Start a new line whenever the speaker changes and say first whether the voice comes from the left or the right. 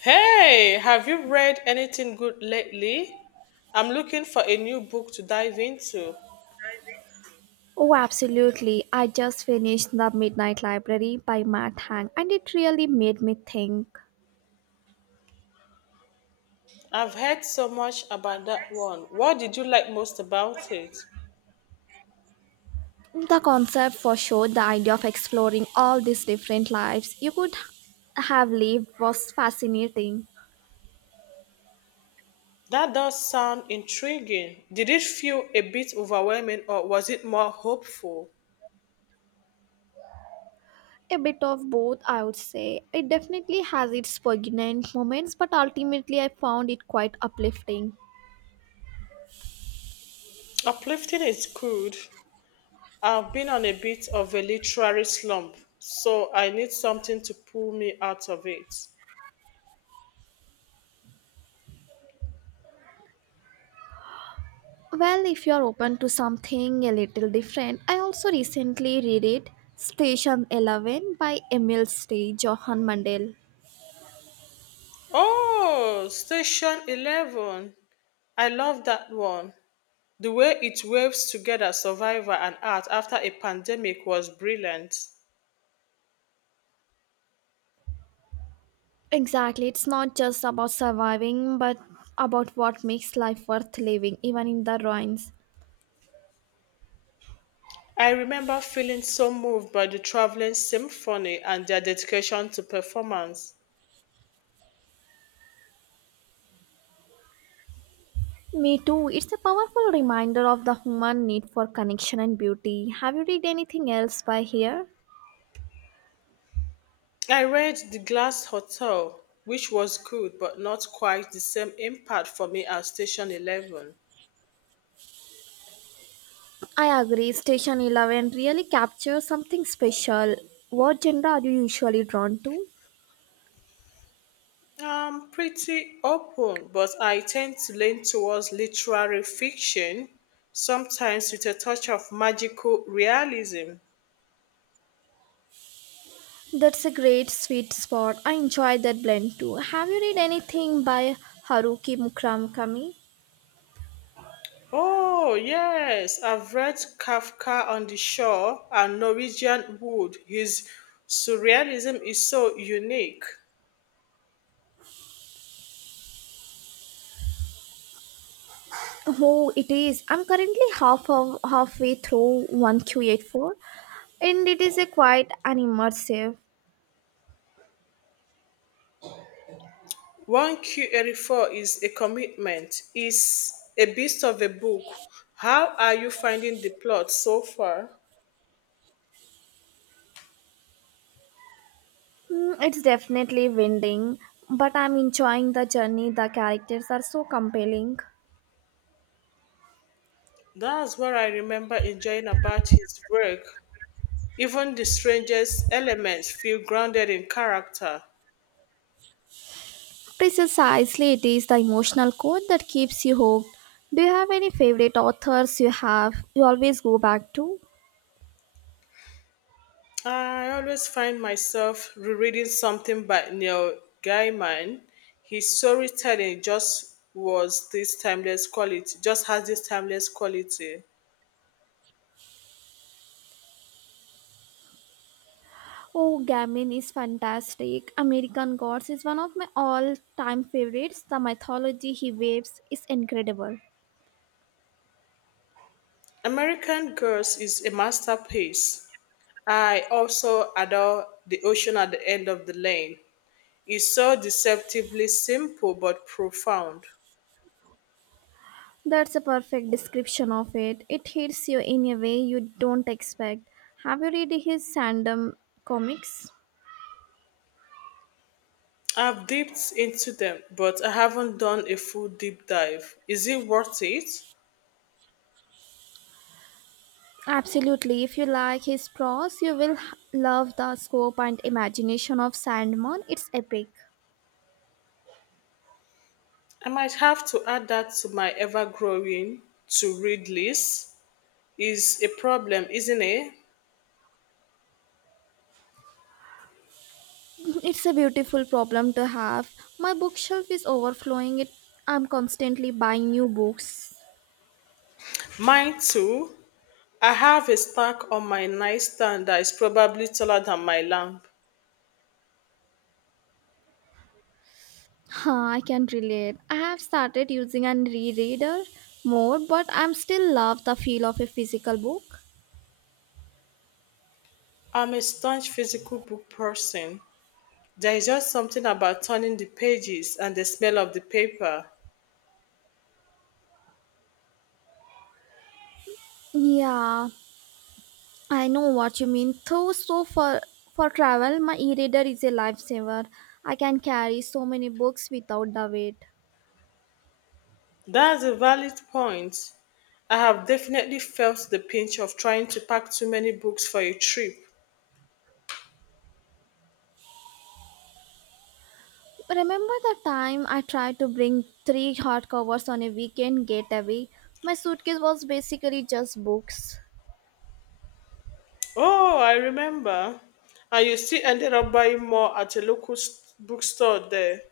left: Hey, have you read anything good lately? I'm looking for a new book to dive into.
right: Oh, absolutely. I just finished The Midnight Library by Matt Hang, and it really made me think.
left: I've heard so much about that one. What did you like most about it?
right: The concept for sure, the idea of exploring all these different lives you could have lived was fascinating.
left: That does sound intriguing. Did it feel a bit overwhelming or was it more hopeful?
right: A bit of both, I would say. It definitely has its poignant moments, but ultimately, I found it quite uplifting.
left: Uplifting is good. I've been on a bit of a literary slump, so I need something to pull me out of it.
right: Well, if you're open to something a little different, I also recently read it, Station 11 by Emil Stage Johan Mandel.
left: Oh, Station 11. I love that one. The way it waves together survival and art after a pandemic was brilliant.
right: Exactly. It's not just about surviving, but about what makes life worth living, even in the ruins.
left: I remember feeling so moved by the traveling symphony and their dedication to performance.
right: Me too. It's a powerful reminder of the human need for connection and beauty. Have you read anything else by here?
left: I read The Glass Hotel, which was good but not quite the same impact for me as Station 11.
right: I agree. Station 11 really captures something special. What genre are you usually drawn to?
left: I'm pretty open, but I tend to lean towards literary fiction, sometimes with a touch of magical realism.
right: That's a great sweet spot. I enjoy that blend too. Have you read anything by Haruki Murakami?
left: Oh, yes, I've read Kafka on the Shore and Norwegian Wood. His surrealism is so unique.
right: Oh, it is. I'm currently halfway through 1Q84 and it is a quite an immersive.
left: 1Q84 is a commitment, it's a beast of a book. How are you finding the plot so far?
right: It's definitely winding, but I'm enjoying the journey. The characters are so compelling.
left: That's what I remember enjoying about his work. Even the strangest elements feel grounded in character.
right: Precisely, it is the emotional core that keeps you hooked. Do you have any favorite authors you always go back to?
left: I always find myself rereading something by Neil Gaiman. His storytelling just has this timeless quality.
right: Oh, Gaiman is fantastic. American Gods is one of my all-time favorites. The mythology he weaves is incredible.
left: American Girls is a masterpiece. I also adore The Ocean at the End of the Lane. It's so deceptively simple but profound.
right: That's a perfect description of it. It hits you in a way you don't expect. Have you read his Sandom comics?
left: I've dipped into them, but I haven't done a full deep dive. Is it worth it?
right: Absolutely. If you like his prose, you will love the scope and imagination of Sandman. It's epic.
left: I might have to add that to my ever growing to read list is a problem, isn't it?
right: It's a beautiful problem to have. My bookshelf is overflowing. It I'm constantly buying new books.
left: Mine too. I have a stack on my nightstand that is probably taller than my lamp.
right: Huh, I can relate. I have started using an rereader more, but I'm still love the feel of a physical book.
left: I'm a staunch physical book person. There is just something about turning the pages and the smell of the paper.
right: Yeah, I know what you mean. Though, so for travel, my e-reader is a lifesaver. I can carry so many books without the weight.
left: That's a valid point. I have definitely felt the pinch of trying to pack too many books for a trip.
right: Remember the time I tried to bring three hardcovers on a weekend getaway? My suitcase was basically just books.
left: Oh, I remember. And you still ended up buying more at a local bookstore there.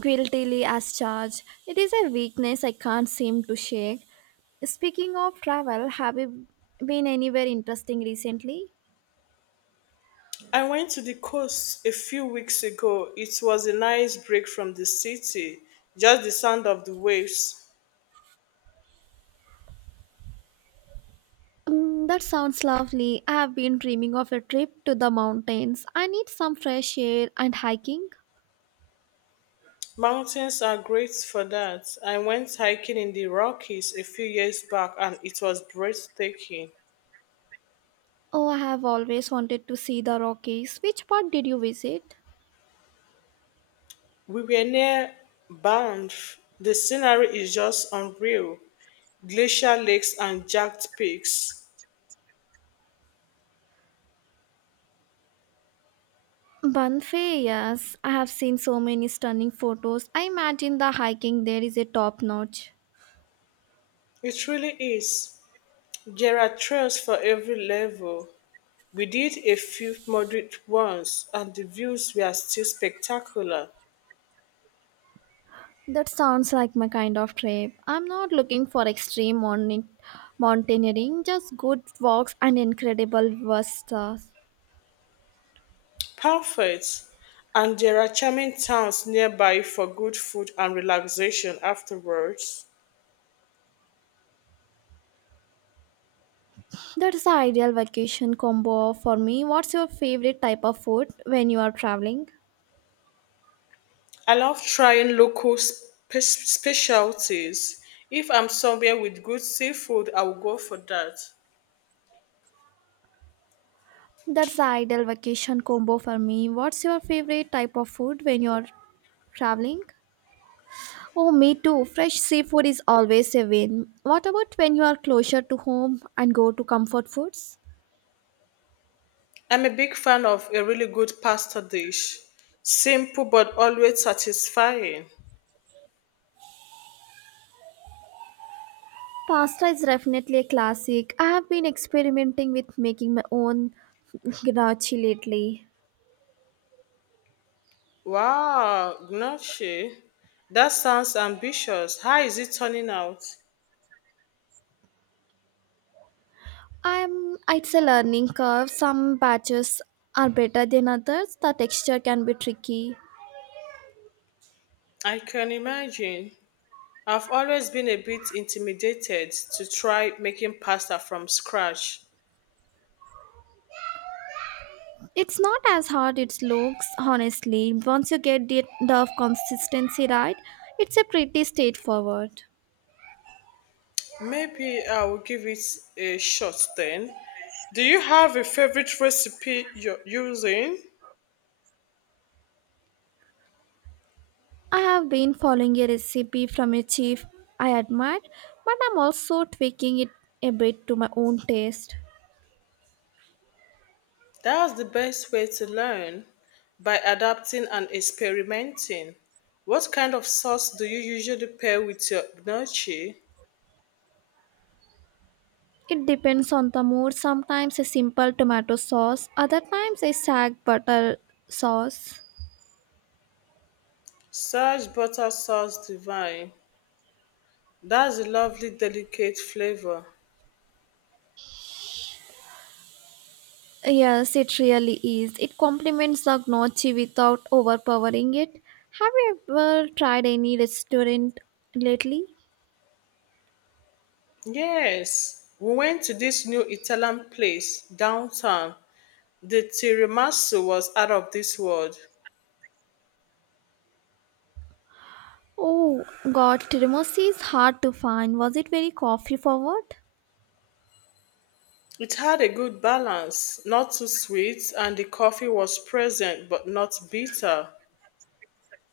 right: Guiltily as charged. It is a weakness I can't seem to shake. Speaking of travel, have you been anywhere interesting recently?
left: I went to the coast a few weeks ago. It was a nice break from the city, just the sound of the waves.
right: That sounds lovely. I have been dreaming of a trip to the mountains. I need some fresh air and hiking.
left: Mountains are great for that. I went hiking in the Rockies a few years back and it was breathtaking.
right: Oh, I have always wanted to see the Rockies. Which part did you visit?
left: We were near Banff. The scenery is just unreal glacial lakes and jagged peaks.
right: Banff, yes. I have seen so many stunning photos. I imagine the hiking there is a top notch.
left: It really is. There are trails for every level. We did a few moderate ones, and the views were still spectacular.
right: That sounds like my kind of trip. I'm not looking for extreme mountaineering, just good walks and incredible vistas.
left: Perfect! And there are charming towns nearby for good food and relaxation afterwards.
right: That is the ideal vacation combo for me. What's your favorite type of food when you are traveling?
left: I love trying local specialties. If I'm somewhere with good seafood, I will go for that.
right: That's the ideal vacation combo for me. What's your favorite type of food when you're traveling? Oh, me too. Fresh seafood is always a win. What about when you are closer to home and go to comfort foods?
left: I'm a big fan of a really good pasta dish. Simple but always satisfying.
right: Pasta is definitely a classic. I have been experimenting with making my own gnocchi lately.
left: Wow, gnocchi, that sounds ambitious. How is it turning out?
right: I'm it's a learning curve. Some batches are better than others. The texture can be tricky.
left: I can imagine. I've always been a bit intimidated to try making pasta from scratch.
right: It's not as hard it looks, honestly. Once you get the consistency right, it's a pretty straightforward.
left: Maybe I will give it a shot then. Do you have a favorite recipe you're using?
right: I have been following a recipe from a chef I admire, but I'm also tweaking it a bit to my own taste.
left: That's the best way to learn by adapting and experimenting. What kind of sauce do you usually pair with your gnocchi?
right: It depends on the mood. Sometimes a simple tomato sauce, other times a sag butter sauce.
left: Such butter sauce divine. That's a lovely, delicate flavor.
right: Yes, it really is. It complements the gnocchi without overpowering it. Have you ever tried any restaurant lately?
left: Yes, we went to this new Italian place downtown. The tiramisu was out of this world.
right: Oh God, Tiramisu is hard to find. Was it very coffee forward?
left: It had a good balance, not too sweet, and the coffee was present but not bitter.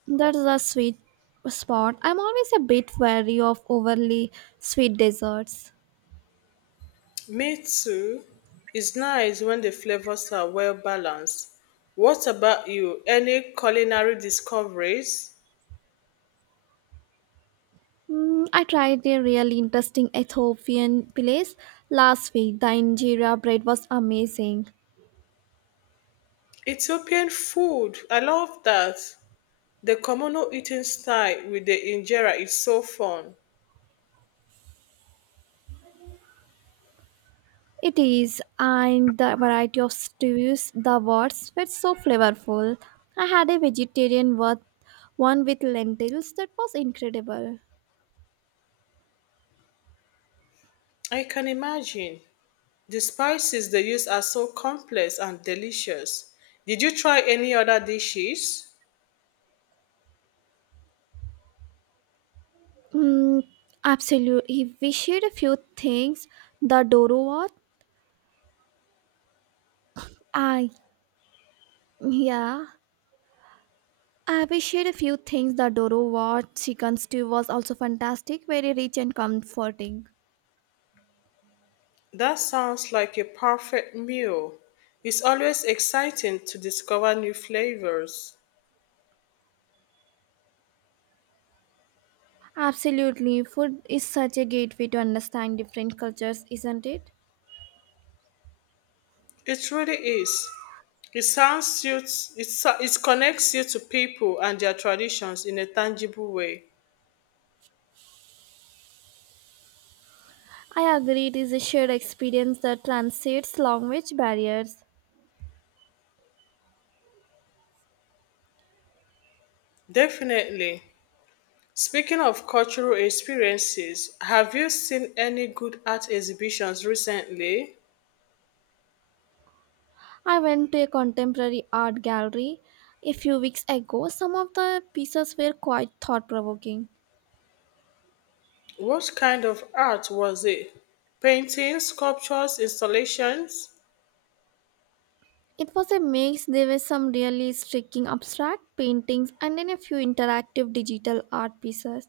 right: That's a sweet spot. I'm always a bit wary of overly sweet desserts.
left: Me too. It's nice when the flavors are well balanced. What about you? Any culinary discoveries?
right: I tried a really interesting Ethiopian place last week. The injera bread was amazing.
left: Ethiopian food. I love that. The communal eating style with the injera is so fun.
right: It is, and the variety of stews the words were so flavorful. I had a vegetarian with one with lentils that was incredible.
left: I can imagine. The spices they use are so complex and delicious. Did you try any other dishes?
right: Mm, absolutely, we shared a few things. The Doro what? I yeah. I we shared a few things. The Doro what chicken stew was also fantastic, very rich and comforting.
left: That sounds like a perfect meal. It's always exciting to discover new flavors.
right: Absolutely, food is such a gateway to understand different cultures, isn't it?
left: It really is. It sounds you it connects you to people and their traditions in a tangible way.
right: I agree it is a shared experience that transcends language barriers.
left: Definitely. Speaking of cultural experiences, have you seen any good art exhibitions recently?
right: I went to a contemporary art gallery a few weeks ago. Some of the pieces were quite thought provoking.
left: What kind of art was it? Paintings, sculptures, installations?
right: It was a mix, there were some really striking abstract paintings and then a few interactive digital art pieces.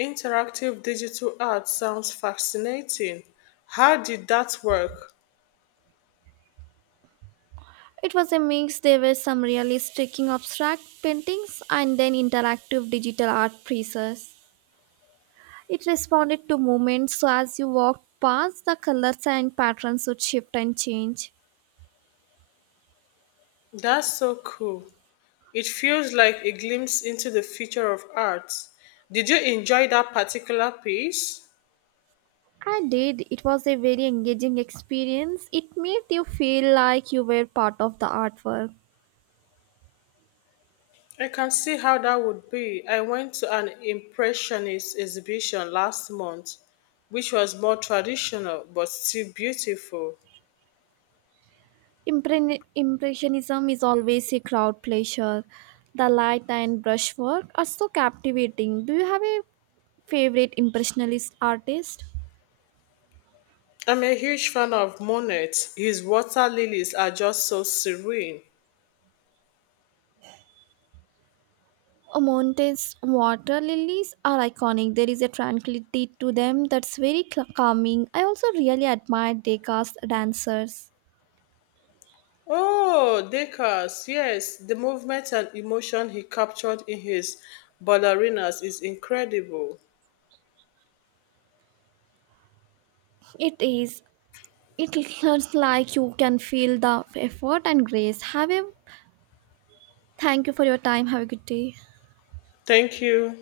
left: Interactive digital art sounds fascinating. How did that work?
right: It was a mix, there were some really striking abstract paintings and then interactive digital art pieces. It responded to movements, so as you walked past, the colors and patterns would shift and change.
left: That's so cool. It feels like a glimpse into the future of art. Did you enjoy that particular piece?
right: I did. It was a very engaging experience. It made you feel like you were part of the artwork.
left: I can see how that would be. I went to an Impressionist exhibition last month, which was more traditional but still beautiful.
right: Impressionism is always a crowd pleasure. The light and brushwork are so captivating. Do you have a favorite impressionist artist?
left: I'm a huge fan of Monet. His water lilies are just so serene.
right: Montes water lilies are iconic. There is a tranquility to them that's very calming. I also really admire Degas dancers.
left: Oh, Degas, yes, the movement and emotion he captured in his ballerinas is incredible.
right: It is. It looks like you can feel the effort and grace. Have a thank you for your time. Have a good day.
left: Thank you.